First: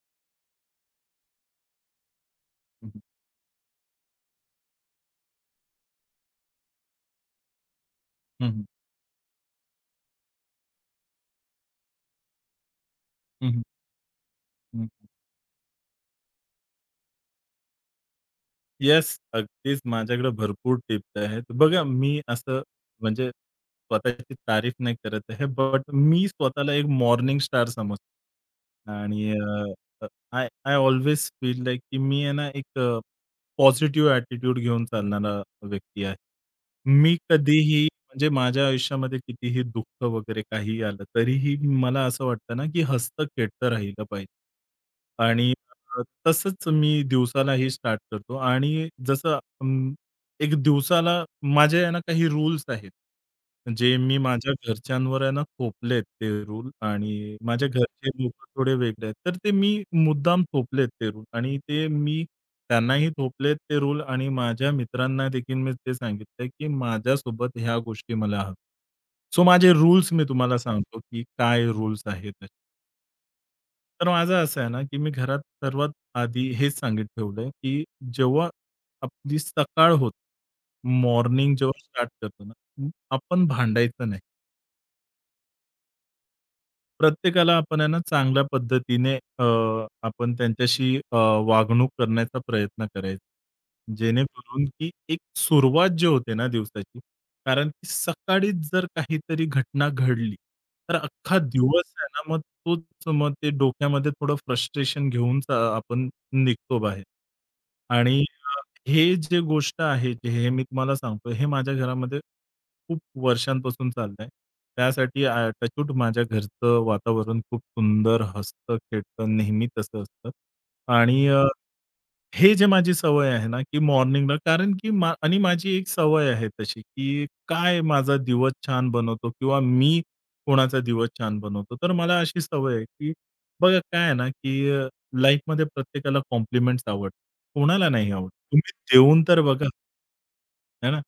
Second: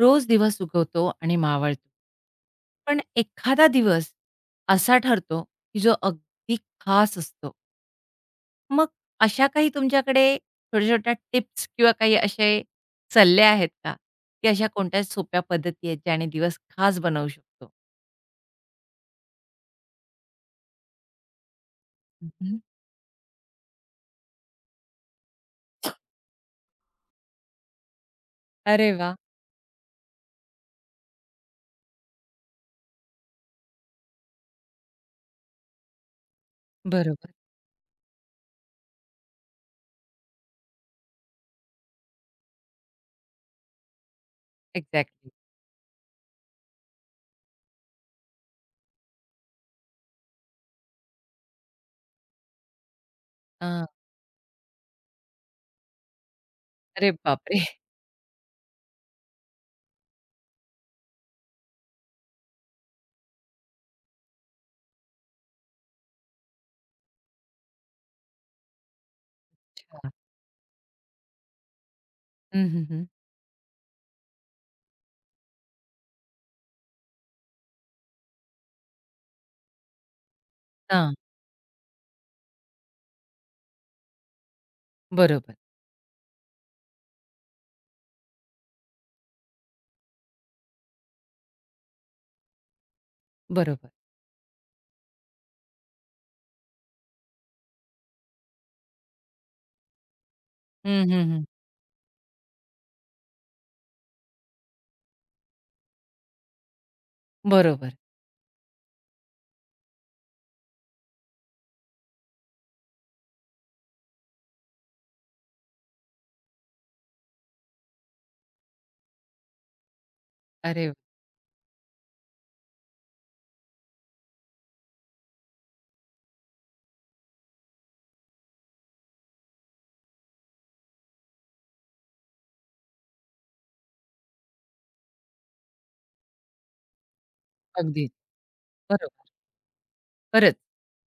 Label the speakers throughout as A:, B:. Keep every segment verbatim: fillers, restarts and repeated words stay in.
A: रोज दिवा सुकवतो आणि मावळतो.
B: हं,
A: पण एखादा दिवस असा ठरतो, की जो अगदी खास असतो.
B: हं,
A: मग अशा काही तुमच्याकडे छोट्या-छोट्या टिप्स किंवा काही असे सल्ले
B: हं, हं,
A: आहेत का? की अशा
B: हं,
A: कोणत्या सोप्या पद्धती आहेत, ज्याने दिवस खास बनवू शकतो?
B: येस, अगदीच माझ्याकडे भरपूर टिप्स आहेत. बघा मी
A: हं,
B: असं म्हणजे स्वतःची तारीफ नाही करत आहे, बट मी स्वतःला एक मॉर्निंग स्टार समजतो
A: अरे वा,
B: आणि uh, I I always feel like की मी आहे ना एक पॉझिटिव्ह ॲटिट्यूड घेऊन चालणारा व्यक्ती आहे. मी
A: बरोबर.
B: कधीही म्हणजे माझ्या आयुष्यामध्ये कितीही दुःख वगैरे काहीही आलं, तरीही मला असं वाटतं ना की हसतं खेळतं राहिलं पाहिजे
A: एक्झॅक्टली.
B: आणि तसंच मी दिवसालाही स्टार्ट करतो आणि जसं अं, एक दिवसाला माझे आहे ना काही रूल्स आहेत. जे मी माझ्या घरच्यांवर आहे ना थोपलेत ते रूल
A: अरे
B: आणि
A: बापरे!
B: माझ्या घरचे लोकं थोडे वेगळे आहेत. तर ते मी मुद्दाम थोपलेत ते रूल आणि ते मी त्यांनाही थोपलेत ते रूल आणि माझ्या मित्रांना देखील मी ते सांगितलंय, की माझ्यासोबत ह्या गोष्टी मला हव्या. सो माझे
A: अच्छा.
B: रूल्स मी तुम्हाला सांगतो, की काय रूल्स आहेत.
A: हं, हं, हं.
B: तर माझं असं आहे ना, की मी घरात सर्वात आधी हेच सांगित ठेवलंय, की जेव्हा आपली सकाळ होते,
A: हां.
B: मॉर्निंग जेव्हा स्टार्ट करतो ना, आपण भांडायचं नाही.
A: बरोबर,
B: प्रत्येकाला आपण आहे ना, चांगल्या पद्धतीने अ, आपण त्यांच्याशी अ, वागणूक करण्याचा प्रयत्न करायचा.
A: बरोबर.
B: जेणेकरून की एक सुरुवात जी होते ना दिवसाची, कारण की सकाळीच जर काहीतरी घटना घडली, तर
A: हं, हं,
B: अख्खा
A: हं.
B: दिवस आहे ना, मग तोच मग ते डोक्यामध्ये थोडं फ्रस्ट्रेशन घेऊन अ, आपण निघतो बाहेर.
A: बरोबर.
B: आणि हे जे गोष्ट आहे, जे हे मी तुम्हाला सांगतो, हे माझ्या घरामध्ये खूप वर्षांपासून चाललंय. त्यासाठी अ, टच वूड माझ्या घरचं वातावरण खूप सुंदर हसतं, खेळतं, नेहमी तसं असतं
A: अरे वाह!
B: आणि अ, हे जे माझी सवय आहे ना, की मॉर्निंगला कारण की मा आणि माझी एक सवय आहे तशी, की काय माझा दिवस छान बनवतो किंवा मी कोणाचा दिवस छान बनवतो. तर मला अशी सवय आहे, की बघा काय आहे ना, की अ, लाईफमध्ये प्रत्येकाला कॉम्प्लिमेंट्स आवडतात. कोणाला
A: अगदी
B: नाही आवडत. तुम्ही देऊन
A: बरोबर.
B: तर बघा,
A: खरंच.
B: आहे ना.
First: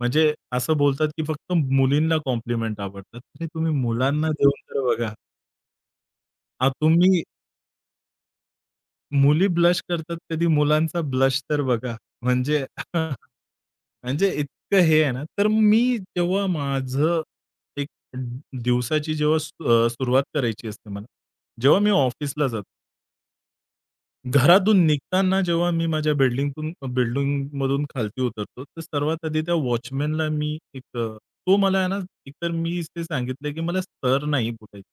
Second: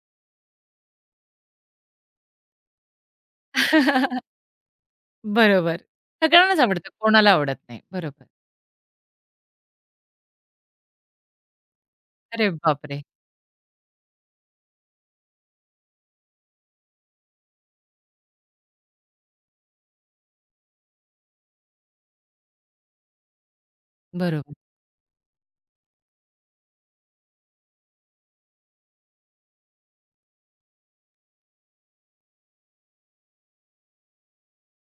B: म्हणजे असं बोलतात, की फक्त मुलींना कॉम्प्लिमेंट आवडतात. अरे तुम्ही मुलांना देऊन तर बघा.
A: बरोबर. सगळ्यांनाच
B: अ,
A: आवडतं,
B: तुम्ही
A: कोणाला आवडत नाही. बरोबर.
B: मुली ब्लश करतात, कधी मुलांचा ब्लश तर बघा.
A: अरे
B: म्हणजे
A: बापरे!
B: म्हणजे इतकं हे आहे ना, तर मी जेव्हा माझं एक दिवसाची जेव्हा सु- अ, सुरुवात करायची असते मला, जेव्हा मी ऑफिसला जातो.
A: बरोबर.
B: घरातून निघताना जेव्हा मी माझ्या बिल्डिंगतून बिल्डिंगमधून खालती उतरतो, तर सर्वात आधी त्या वॉचमनला मी एक अ, तो मला आहे ना, एकतर मी ते सांगितलं, की मला सर नाही बोलायचं.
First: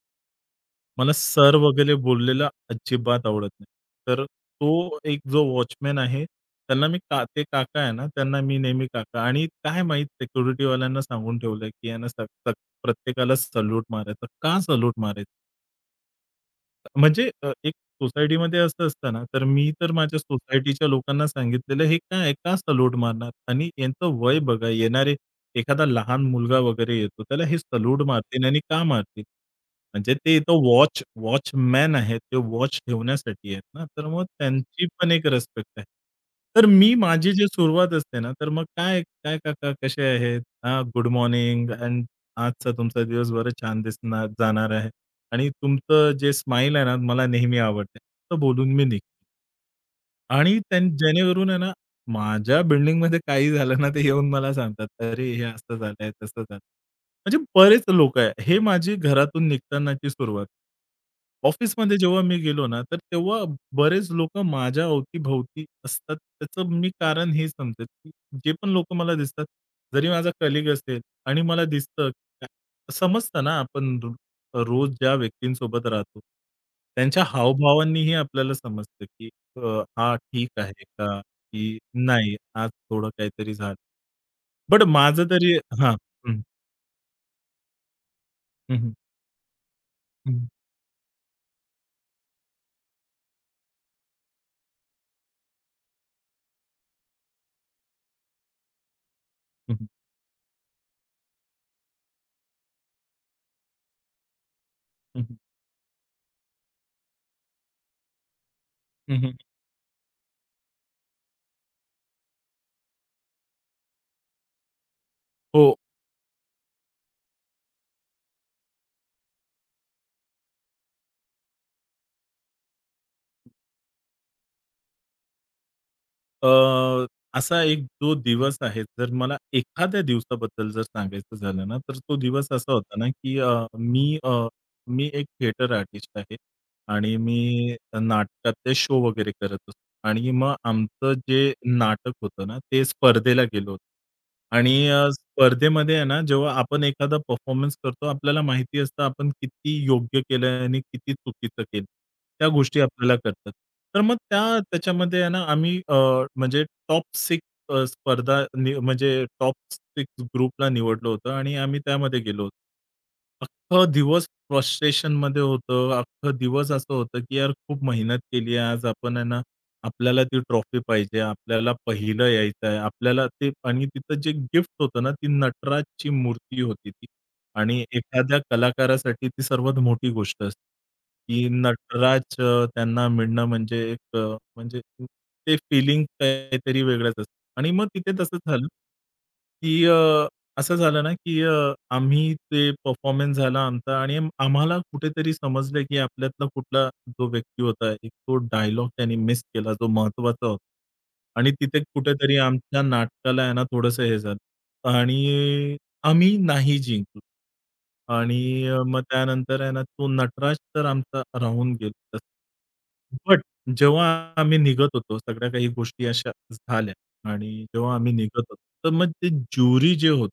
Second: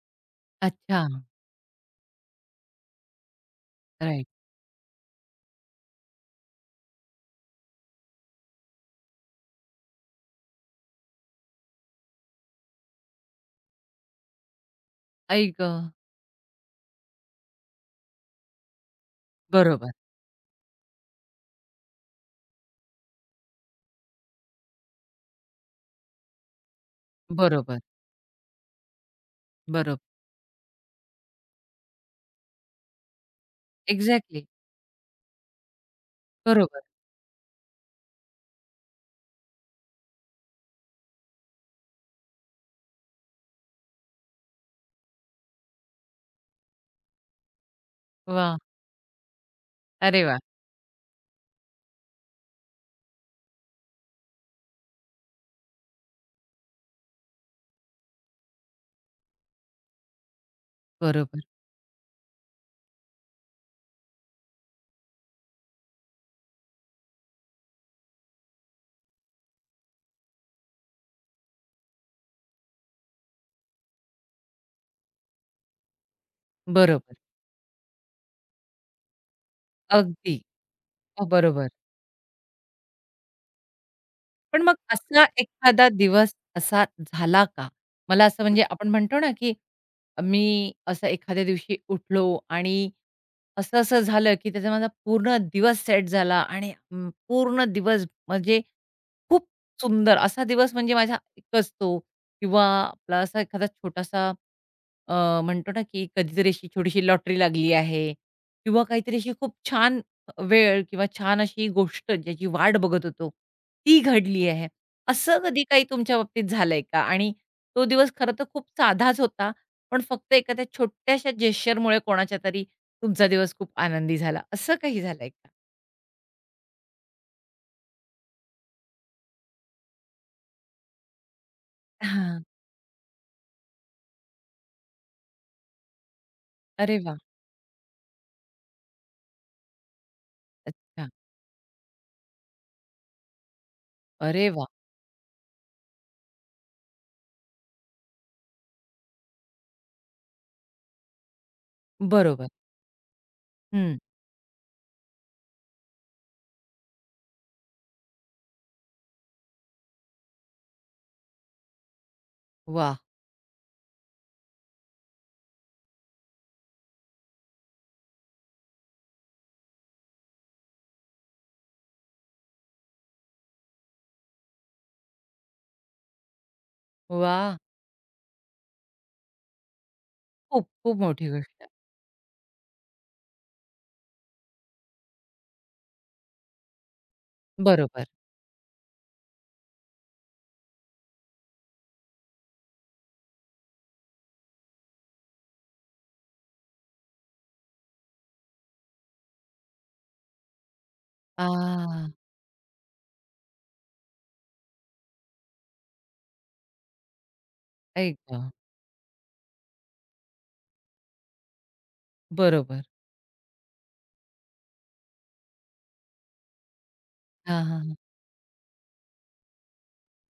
A: अच्छा.
B: मला सर वगैरे बोललेलं अजिबात आवडत नाही. तर
A: राइट.
B: तो एक जो वॉचमन आहे, त्यांना मी का ते काका आहे ना, त्यांना मी नेहमी काका आणि काय माहीत सिक्युरिटीवाल्यांना सांगून ठेवलंय, की यांना स स प्रत्येकाला सॅल्यूट मारायचा. का सॅल्यूट मारायचा?
A: आई गं!
B: म्हणजे अ, एक सोसायटीमध्ये असं असतं ना, तर मी
A: बरोबर,
B: तर माझ्या सोसायटीच्या लोकांना सांगितलेलं, "हे काय? का सलोट मारणार?" आणि यांचं वय बघा, येणारे एखादा लहान मुलगा वगैरे येतो, त्याला हे
A: बरोबर,
B: सलोट मारतील आणि का मारतील? म्हणजे
A: बरोबर.
B: ते इथं वॉच वॉचमॅन आहेत. ते वॉच ठेवण्यासाठी आहेत ना, तर मग
A: एक्झॅक्टली.
B: त्यांची पण एक रिस्पेक्ट आहे. तर
A: बरोबर.
B: मी माझी जी सुरुवात असते ना, तर मग "काय, काय काका कसे आहेत? हां, गुड मॉर्निंग अँड आजचा तुमचा दिवस बरं छान दिसणार जाणार आहे." आणि तुमचं जे स्माईल आहे ना, मला नेहमी आवडते. तर
A: वाह!
B: बोलून मी निघतो.
A: अरे वाह!
B: आणि त्यां जेणेकरून आहे ना, माझ्या बिल्डिंगमध्ये काही झालं ना, ते येऊन मला सांगतात, "अरे, हे असं झालंय, तसं झालं." म्हणजे बरेच लोकं आहे. हे माझी घरातून निघतानाची सुरुवात.
A: बरोबर,
B: ऑफिसमध्ये जेव्हा मी गेलो ना, तर तेव्हा बरेच लोकं माझ्या अवती असतात. त्याचं मी कारण हे समजेल, की जे पण लोकं मला दिसतात, जरी माझा कलीग असेल आणि मला दिसतं, समजतं ना, आपण रो रोज ज्या व्यक्तींसोबत राहतो,
A: बरोबर.
B: त्यांच्या हावभावांनीही आपल्याला समजतं, की अ, हा
A: अगदी.
B: ठीक आहे का?
A: अ, बरोबर.
B: की नाही आज थोडं काहीतरी झालं.
A: पण मग
B: बट माझं
A: असा
B: तरी
A: एखादा
B: हां.
A: दिवस
B: हं,
A: असा झाला का? मला असं म्हणजे
B: हं,
A: आपण
B: हं,
A: म्हणतो ना, की
B: हं, हं,
A: मी असं एखाद्या दिवशी उठलो आणि असं-असं झालं, की त्याचा माझा पूर्ण दिवस सेट झाला आणि अं, पूर्ण दिवस म्हणजे खूप सुंदर असा दिवस म्हणजे माझा एकच तो किंवा आपला असा एखादा छोटासा
B: हं,
A: अ, म्हणतो ना, की कधीतरी अशी छोटीशी लॉटरी लागली आहे किंवा
B: हं,
A: काहीतरी अशी
B: हं.
A: खूप छान वेळ किंवा छान अशी गोष्ट ज्याची वाट बघत होतो, ती घडली आहे. असं कधी
B: हो.
A: काही तुमच्या बाबतीत झालंय का? आणि तो दिवस खरं तर खूप साधाच होता, पण फक्त एखाद्या छोट्याशा जेस्चरमुळे कोणाच्यातरी तुमचा दिवस खूप आनंदी झाला, असं काही झालंय का?
B: अ, असा एक जो दिवस आहे जर मला एखाद्या दिवसाबद्दल जर सांगायचं झालं ना, तर तो
A: हां.
B: दिवस असा होता ना, की अ, मी अ, मी एक थिएटर आर्टिस्ट आहे
A: अरे
B: आणि
A: वाह!
B: मी नाटकातले शो वगैरे करत असतो. आणि मग
A: अच्छा.
B: आमचं जे नाटक होतं ना, ते स्पर्धेला गेलो होतं.
A: अरे वाह!
B: आणि अ, स्पर्धेमध्ये आहे ना, जेव्हा आपण एखादा परफॉर्मन्स करतो, आपल्याला माहिती असतं आपण किती योग्य केलंय आणि किती चुकीचं केलं. त्या
A: बरोबर.
B: गोष्टी आपल्याला कळतात.
A: हं.
B: तर मग त्या त्याच्यामध्ये आहे ना, आम्ही अ, म्हणजे टॉप सहा स्पर्धा नि म्हणजे टॉप सहा ग्रुपला निवडलं होतं आणि आम्ही त्यामध्ये गेलो होतो.
A: वाह!
B: अख्खा दिवस फ्रस्ट्रेशनमध्ये होतं. अख्खा दिवस असं होतं, की यार खूप मेहनत केली आहे आज आपण आहे ना, आपल्याला ती ट्रॉफी पाहिजे, आपल्याला पहिलं यायचं आहे. आपल्याला ते आणि तिथं जे गिफ्ट होतं ना, ती नटराजची मूर्ती होती ती
A: वाह!
B: आणि एखाद्या कलाकारासाठी ती सर्वात मोठी गोष्ट असते.
A: खूप, खूप मोठी
B: की
A: गोष्ट आहे.
B: नटराज अ, त्यांना मिळणं म्हणजे एक अ, म्हणजे ते फीलिंग काहीतरी वेगळंच असतं आणि मग
A: बरोबर.
B: तिथे तसंच झालं, की अ असं झालं ना, की अ, आम्ही ते परफॉर्मन्स झाला आमचा आणि आम- आम्हाला कुठेतरी समजलं, की आपल्यातला कुठला जो व्यक्ती होता, एक तो डायलॉग त्याने मिस केला, जो महत्त्वाचा होता. आणि तिथे
A: आह!
B: कुठेतरी आमच्या नाटकाला आहे ना, थोडंसं हे झालं आणि आम्ही नाही जिंकलो.
A: आई
B: आणि
A: गं!
B: अ, मग त्यानंतर आहे ना, तो नटराज तर आमचा राहून गेला
A: बरोबर.
B: बट जेव्हा आम्ही निघत होतो, सगळ्या काही गोष्टी अशा झाल्या. आणि
A: हां, हां,
B: जेव्हा
A: हां.
B: आम्ही निघत होतो, तर मग ते ज्युरी जे होतं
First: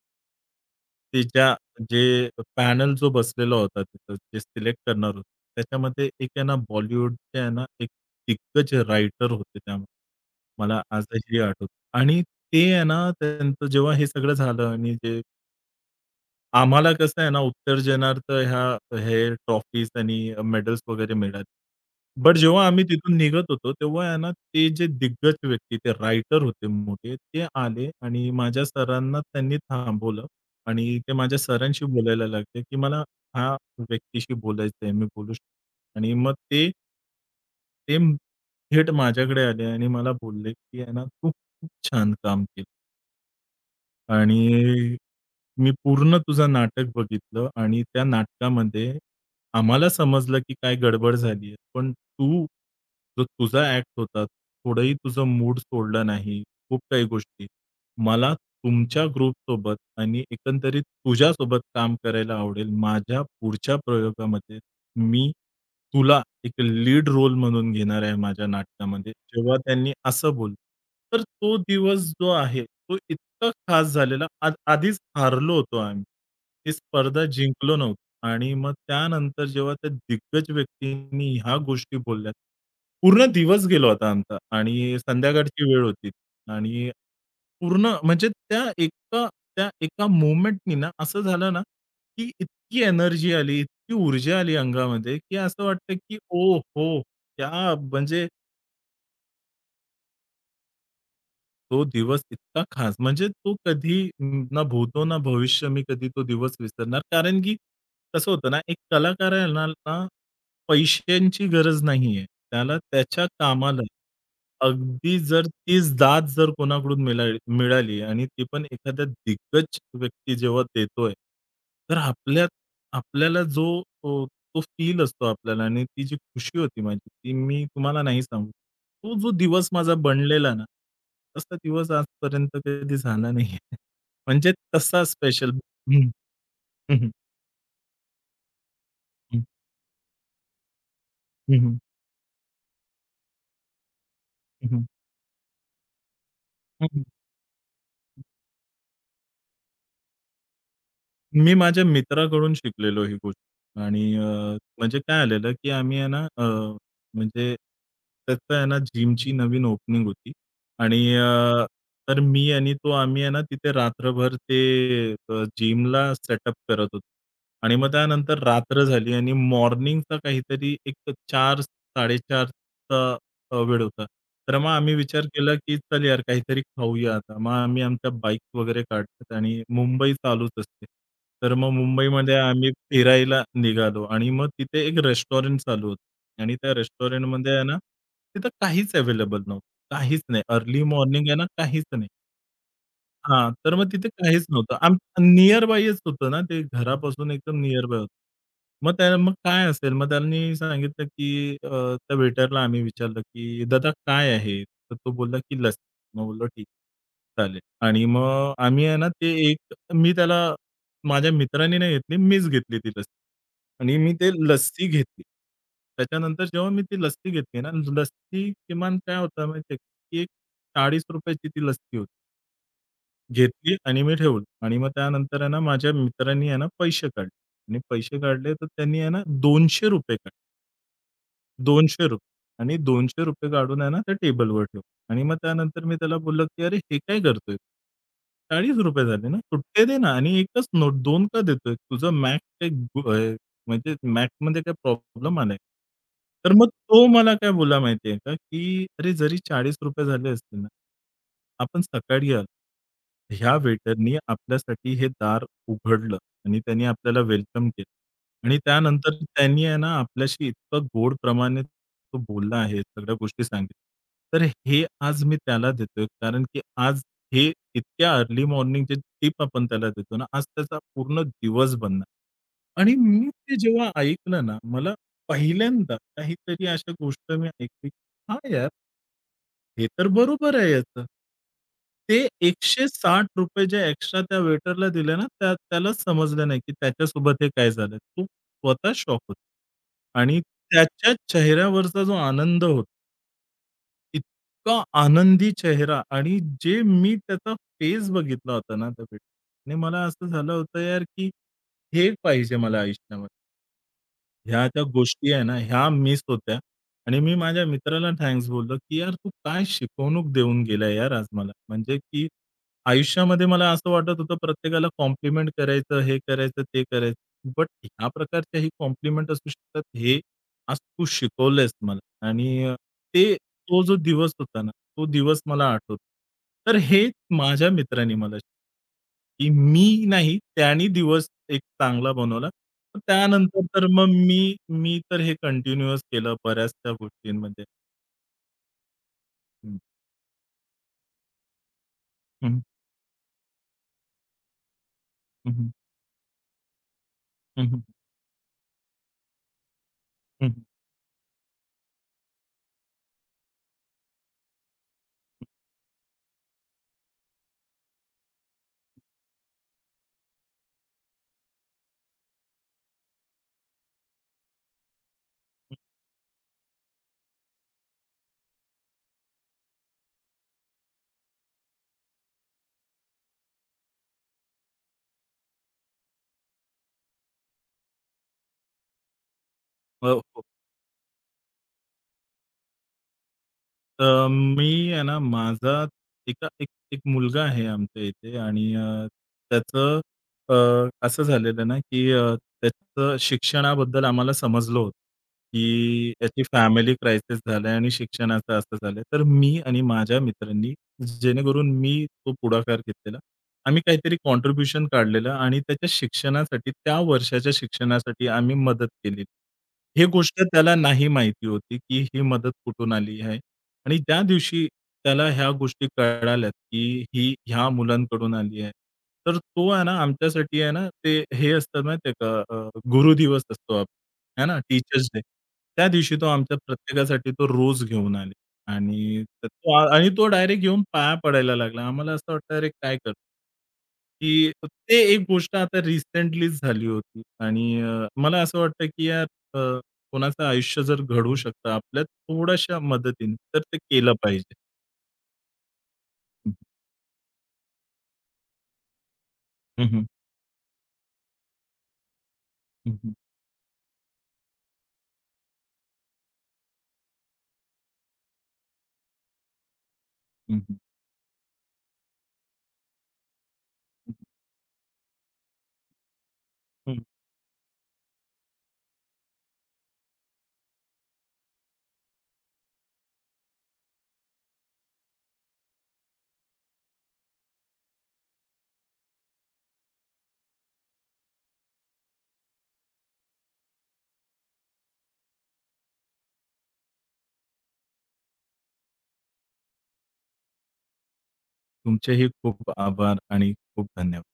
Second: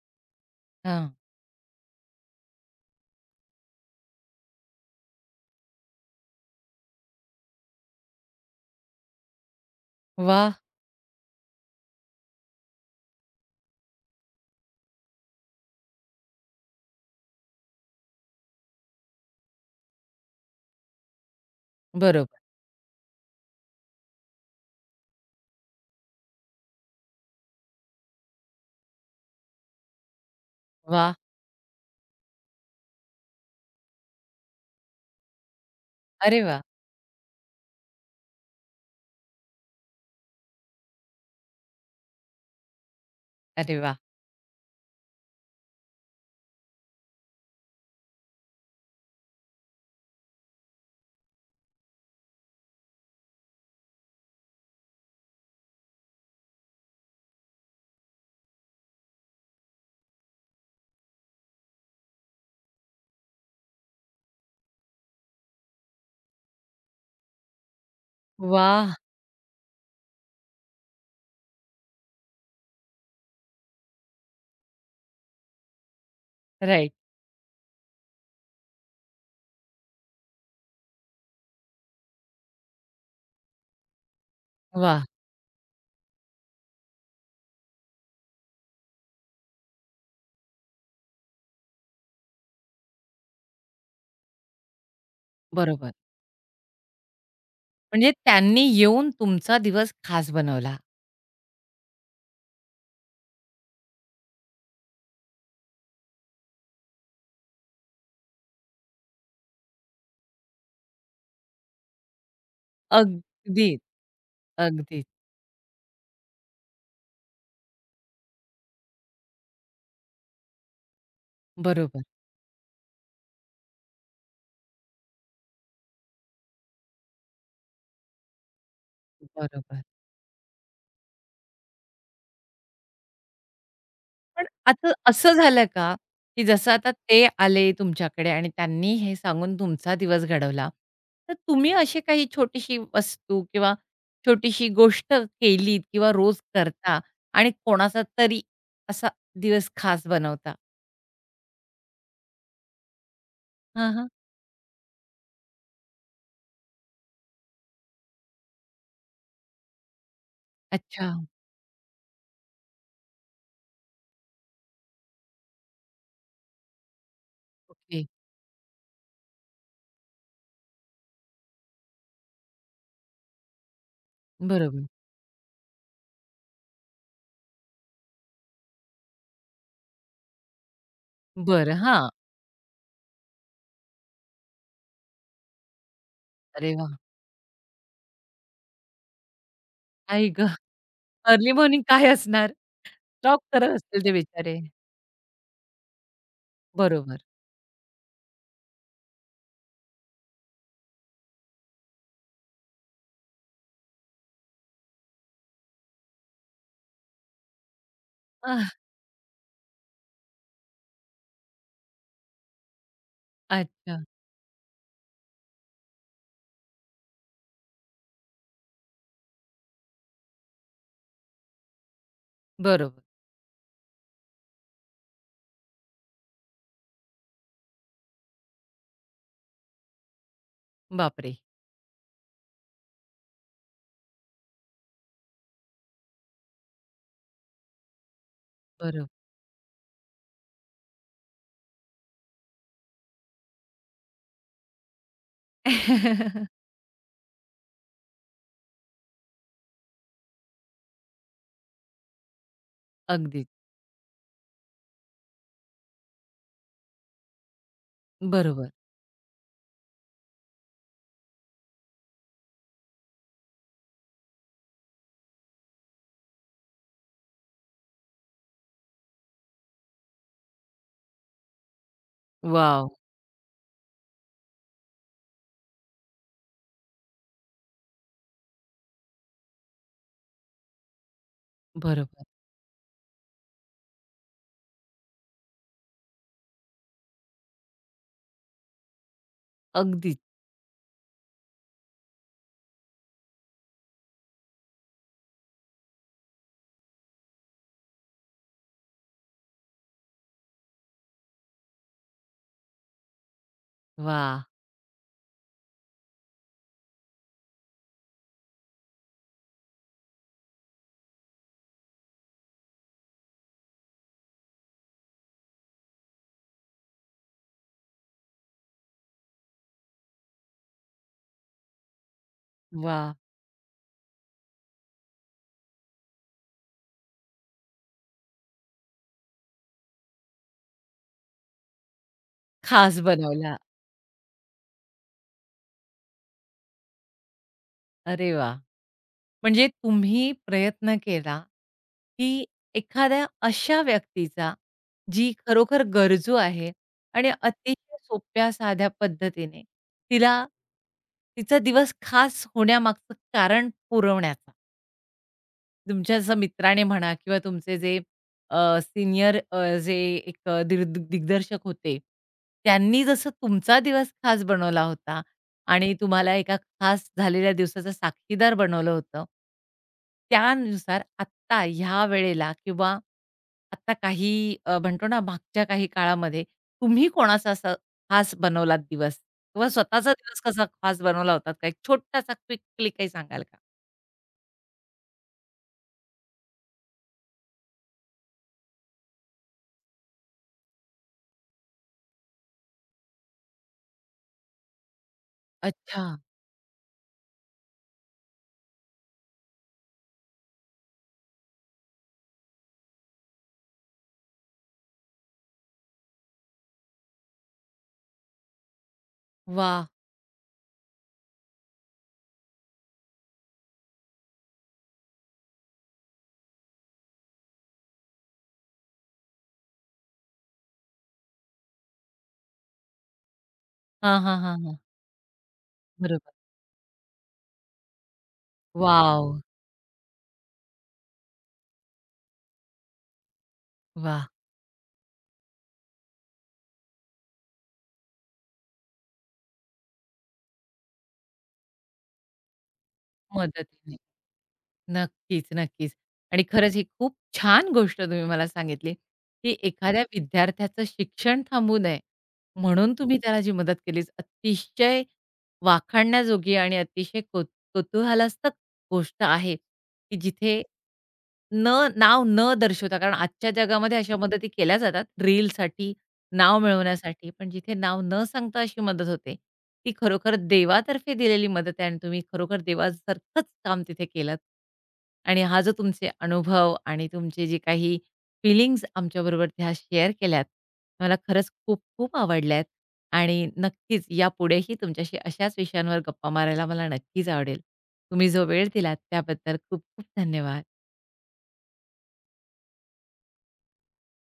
A: हां.
B: त्याच्या जे पॅनल जो बसलेला होता तिथं, जे सिलेक्ट करणार होतं, त्याच्यामध्ये एक आहे ना बॉलिवूडचे आहे ना एक दिग्गज रायटर होते त्यामध्ये.
A: वाह!
B: मला आजही आठवतं आणि ते आहे ना त्यांचं जेव्हा हे सगळं झालं आणि जे आम्हाला कसं आहे ना, उत्तर्जनार्थ ह्या हे ट्रॉफीज आणि मेडल्स वगैरे मिळाले. बट
A: बरोबर.
B: जेव्हा आम्ही तिथून निघत होतो, तेव्हा आहे ना, ते जे दिग्गज व्यक्ती, ते रायटर होते मोठे, ते आले आणि माझ्या सरांना त्यांनी थांबवलं आणि ते
A: वाह!
B: माझ्या सरांशी बोलायला लागले, की मला ह्या व्यक्तीशी बोलायचं आहे, मी बोलू शकतो आणि मग
A: अरे वाह!
B: ते, ते म- थेट माझ्याकडे आले आणि मला बोलले, की आहे ना, "तू खूप छान काम केलं"
A: अरे वाह!
B: आणि मी पूर्ण तुझं नाटक बघितलं आणि त्या नाटकामध्ये आम्हाला समजलं, की काय गडबड झाली आहे. पण तू जो तुझा ॲक्ट होता, थोडंही तुझं मूड सोडला नाही. खूप काही गोष्टी. मला तुमच्या ग्रुपसोबत आणि एकंदरीत तुझ्यासोबत काम करायला आवडेल. माझ्या पुढच्या प्रयोगामध्ये मी तुला एक लीड रोल म्हणून घेणार आहे माझ्या
A: वाह!
B: नाटकामध्ये." जेव्हा त्यांनी असं बोललं, तर तो दिवस जो आहे, तो इतकं खास झालेलं. आ आधीच हारलो होतो आम्ही. ती
A: राइट.
B: स्पर्धा जिंकलो नव्हतो. आणि मग त्यानंतर जेव्हा त्या दिग्गज व्यक्तींनी ह्या गोष्टी बोलल्या, पूर्ण दिवस गेलो होता आमचा आणि
A: वाह!
B: संध्याकाळची वेळ होती आणि पूर्ण म्हणजे त्या एका त्या एका मोमेंटनी ना असं झालं ना, की इतकी एनर्जी आली, इतकी ऊर्जा आली अंगामध्ये, की असं
A: बरोबर.
B: वाटतं, की ओहो! त्या
A: म्हणजे
B: म्हणजे
A: त्यांनी येऊन तुमचा दिवस खास बनवला.
B: तो दिवस इतका खास, म्हणजे तो कधी म, ना भूतो ना भविष्य मी कधी तो दिवस विसरणार. कारण की कसं होतं ना, एक कलाकार आहे ना ना, पैशांची गरज नाहीये. त्याला त्याच्या कामाला
A: अगदीच, अगदीच.
B: अगदी जर ती दाद जर कोणाकडून मिळाली मिळाली आणि ती पण एखाद्या दिग्गज व्यक्ती जेव्हा देतोय, तर
A: बरोबर,
B: आपल्यात आपल्याला जो तो फील असतो आपल्याला आणि ती जी खुशी होती माझी, ती मी तुम्हाला नाही सांगू. तो जो दिवस
A: बरोबर.
B: माझा बनलेला ना, तसा दिवस आजपर्यंत कधी झाला नाहीये.
A: पण
B: म्हणजे
A: आता
B: तसा
A: असं
B: स्पेशल.
A: झालं का,
B: हं,
A: की जसं आता ते आले तुमच्याकडे आणि त्यांनी हे सांगून तुमचा दिवस घडवला. तर तुम्ही अशी काही छोटीशी वस्तू किंवा छोटीशी गोष्ट केलीत किंवा रोज करता आणि कोणाचा तरी असा दिवस खास बनवता?
B: मी माझ्या मित्राकडून शिकलेलो ही गोष्ट
A: हां,
B: आणि
A: हां.
B: अ, म्हणजे काय आलेलं, की आम्ही आहे ना अ, म्हणजे त्याचं आहे ना जिमची नवीन ओपनिंग होती
A: अच्छा.
B: आणि अ, तर मी आणि तो आम्ही आहे ना तिथे रात्रभर ते अ, जिमला सेटअप करत होतो आणि मग
A: ओके.
B: त्यानंतर रात्र झाली आणि मॉर्निंगचा काहीतरी एक चार साडेचार अ, वेळ होता. तर मग
A: बरोबर.
B: आम्ही विचार केला, की चल यार काहीतरी खाऊया आता. मग आम्ही आमच्या बाईक्स वगैरे काढतात आणि मुंबई चालूच असते. तर मग
A: बरं. हां.
B: मुंबईमध्ये आम्ही फिरायला निघालो आणि मग तिथे एक रेस्टॉरंट चालू होतं आणि त्या
A: अरे वाह!
B: रेस्टॉरंटमध्ये आहे ना, तिथं काहीच अवेलेबल नव्हतं. काहीच
A: आई
B: नाही.
A: गं!
B: अर्ली मॉर्निंग आहे ना,
A: अर्ली मॉर्निंग
B: काहीच
A: काय
B: नाही.
A: असणार? जॉब
B: हां,
A: करत
B: तर मग
A: असतील
B: तिथे
A: ते
B: काहीच
A: बिचारे.
B: नव्हतं. आम निअर बायच होतं ना ते
A: बरोबर.
B: घरापासून एकदम निअर बाय होतं. मग त्या मग काय असेल? मग त्यांनी सांगितलं, की अ, त्या वेटरला आम्ही विचारलं, की "दादा काय आहे?" तर तो बोलला, की "लस्सी." मग बोललो, "ठीक आहे, चालेल." आणि मग
A: आह,
B: आम्ही आहे ना ते एक मी त्याला माझ्या मित्राने नाही घेतली, मीच घेतली ती लस्सी आणि
A: अच्छा.
B: मी ते लस्सी घेतली. त्याच्यानंतर जेव्हा मी ती लस्सी घेतली ना, लस्सी किमान काय होतं माहिती आहे का? की एक ₹चाळीस रुपये ची ती लस्सी होती.
A: बरोबर.
B: घेतली आणि मी ठेवली आणि मग त्यानंतर आहे ना, माझ्या मित्रांनी आहे ना, पैसे काढले आणि पैसे काढले तर त्यांनी आहे ना ₹दोनशे रुपये काढले.
A: बापरे!
B: ₹दोनशे रुपये आणि ₹दोनशे रुपये काढून आहे ना, त्या टेबलवर ठेवलं आणि मग त्यानंतर मी त्याला बोललो, की "अरे, हे काय करतोय? ₹चाळीस रुपये
A: बरोबर.
B: झाले ना, सुट्टे दे ना आणि एकच नोट दोन का देतोय? तुझं मॅथ काय गु अ, म्हणजे मॅथमध्ये काय प्रॉब्लेम आलाय?" तर मग तो मला काय बोलला माहिती आहे का, की "अरे, जरी ₹चाळीस रुपये झाले असतील ना, आपण सकाळी आलो.
A: अगदीच.
B: ह्या वेटरनी आपल्यासाठी हे दार उघडलं आणि त्याने आपल्याला वेलकम केलं." आणि
A: बरोबर.
B: त्यानंतर त्यांनी आहे ना आपल्याशी इतकं गोड प्रमाणे तो बोलला आहे, सगळ्या गोष्टी सांगितल्या. तर हे आज मी त्याला देतोय कारण की आज हे इतक्या अर्ली मॉर्निंग जे टिप आपण त्याला देतो ना, आज त्याचा पूर्ण दिवस बनणार.
A: वॉव!
B: आणि मी ते जेव्हा ऐकलं ना, मला पहिल्यांदा काहीतरी अशा गोष्ट मी ऐकली, "हां, यार." हे तर बरोबर आहे याचं. ते
A: बरोबर.
B: ₹शंभर साठ रुपये जे एक्स्ट्रा त्या वेटरला दिले ना, त्या त्यालाच समजलं नाही की त्याच्यासोबत हे काय झालं. तो स्वतः शॉक होतो.
A: अगदीच.
B: आणि त्याच्या चेहऱ्यावरचा जो आनंद होता, इतका आनंदी चेहरा आणि जे मी त्याचा फेस बघितला होता ना, त्या भेटीत, आणि मला असं झालं होतं यार, की हे पाहिजे मला आयुष्यामध्ये.
A: वाह!
B: ह्या ज्या गोष्टी आहे ना, ह्या मिस होत्या आणि मी माझ्या मित्राला थँक्स बोललो, की "यार तू काय शिकवणूक देऊन गेला यार आज मला." म्हणजे की आयुष्यामध्ये मला असं वाटत होतं प्रत्येकाला कॉम्प्लिमेंट करायचं, हे करायचं, ते करायचं. बट ह्या प्रकारच्याही कॉम्प्लिमेंट असू शकतात, हे आज तू शिकवलंयस मला आणि
A: वाह!
B: ते तो जो दिवस होता ना, तो दिवस मला आठवतो. तर हे माझ्या मित्राने मला शिकवलं, की मी नाही, त्यानी दिवस एक चांगला बनवला. तर
A: खास बनवला.
B: त्यानंतर तर मग मी मी तर हे कंटिन्यूअस केलं बऱ्याचशा गोष्टींमध्ये.
A: अरे वाह! म्हणजे
B: हं,
A: तुम्ही प्रयत्न केला, की
B: हं,
A: एखाद्या अशा व्यक्तीचा, जी
B: हं, हं,
A: खरोखर गरजू आहे आणि
B: हं, हं,
A: अतिशय सोप्या साध्या पद्धतीने तिला
B: हं.
A: तिचा दिवस खास होण्यामागचं कारण पुरवण्याचा. तुमच्या असं मित्राने म्हणा किंवा तुमचे जे अ, सीनियर अ, जे एक अ, दिर दिग्दर्शक होते, त्यांनी जसं तुमचा दिवस खास बनवला होता आणि तुम्हाला एका खास झालेल्या दिवसाचा साक्षीदार बनवलं होतं. त्यानुसार आत्ता ह्या वेळेला किंवा आत्ता काही अ, म्हणतो ना मागच्या काही काळामध्ये तुम्ही कोणाचा असा खास बनवलात दिवस किंवा स्वतःचा
B: हो.
A: दिवस
B: हो.
A: कसा खास बनवला होता? काही छोटासा क्विकली काही सांगाल का?
B: अ, मी आहे ना, माझा एका एक एक मुलगा आहे आमच्या इथे आणि अ, त्याचं अ, असं झालेलं ना, की अ, त्याचं शिक्षणाबद्दल आम्हाला समजलं होतं,
A: अच्छा.
B: की त्याची फॅमिली क्रायसिस झालंय आणि शिक्षणाचं असं झालंय. तर मी आणि माझ्या मित्रांनी जेणेकरून मी तो पुढाकार घेतलेला. आम्ही काहीतरी कॉन्ट्रिब्युशन काढलेलं आणि त्याच्या शिक्षणासाठी, त्या वर्षाच्या शिक्षणासाठी आम्ही मदत केली.
A: वाह!
B: ही गोष्ट त्याला नाही माहिती होती, की ही मदत कुठून आली आहे. आणि त्या दिवशी त्याला ह्या गोष्टी कळाल्यात, की ही ह्या मुलांकडून आली आहे. तर तो आहे ना आमच्यासाठी आहे ना, ते हे असतं माहिती का अ, गुरु दिवस असतो
A: हां, हां,
B: आपला, है ना,
A: हां, हां.
B: Teachers day. त्या दिवशी तो
A: बरोबर.
B: आमच्या प्रत्येकासाठी तो रोज घेऊन आले आणि
A: वॉव!
B: त- तो आ- आणि तो डायरेक्ट येऊन पाया पडायला लागला. आम्हाला असं वाटलं अरे काय करतो?
A: वाह!
B: की ते एक गोष्ट आता रिसेंटलीच झाली होती आणि अ, मला असं वाटतं, की यार अ, कोणाचं आयुष्य जर घडवू शकतं थोड्याशा मदतीने, तर ते
A: मदतीने.
B: केलं पाहिजे.
A: नक्कीच, नक्कीच. आणि खरंच ही खूप छान गोष्ट तुम्ही मला सांगितली, की
B: हं,
A: एखाद्या
B: हं,
A: विद्यार्थ्याचं शिक्षण थांबू नये म्हणून
B: हं, हं,
A: तुम्ही त्याला जी मदत केलीच अतिशय वाखाणण्याजोगी आणि अतिशय कौ कुतूहलास्पद गोष्ट आहे, की
B: हं,
A: जिथे
B: हं.
A: न नाव न दर्शवता, कारण आजच्या जगामध्ये अशा मदती केल्या जातात रीलसाठी, नाव
B: हं.
A: मिळवण्यासाठी. पण जिथे नाव न सांगता अशी मदत होते ती खरोखर देवातर्फे दिलेली मदत आहे आणि तुम्ही खरोखर देवासारखंच काम तिथे केलंत. आणि हा जो तुमचे अनुभव आणि तुमचे जे काही फीलिंग्ज आमच्याबरोबर त्या शेअर केल्यात, मला खरंच खूप खूप आवडल्यात आणि नक्कीच यापुढेही तुमच्याशी अशाच विषयांवर गप्पा मारायला मला नक्कीच आवडेल. तुम्ही जो वेळ दिलात त्याबद्दल खूप खूप धन्यवाद.
B: तुमचेही खूप आभार आणि खूप धन्यवाद.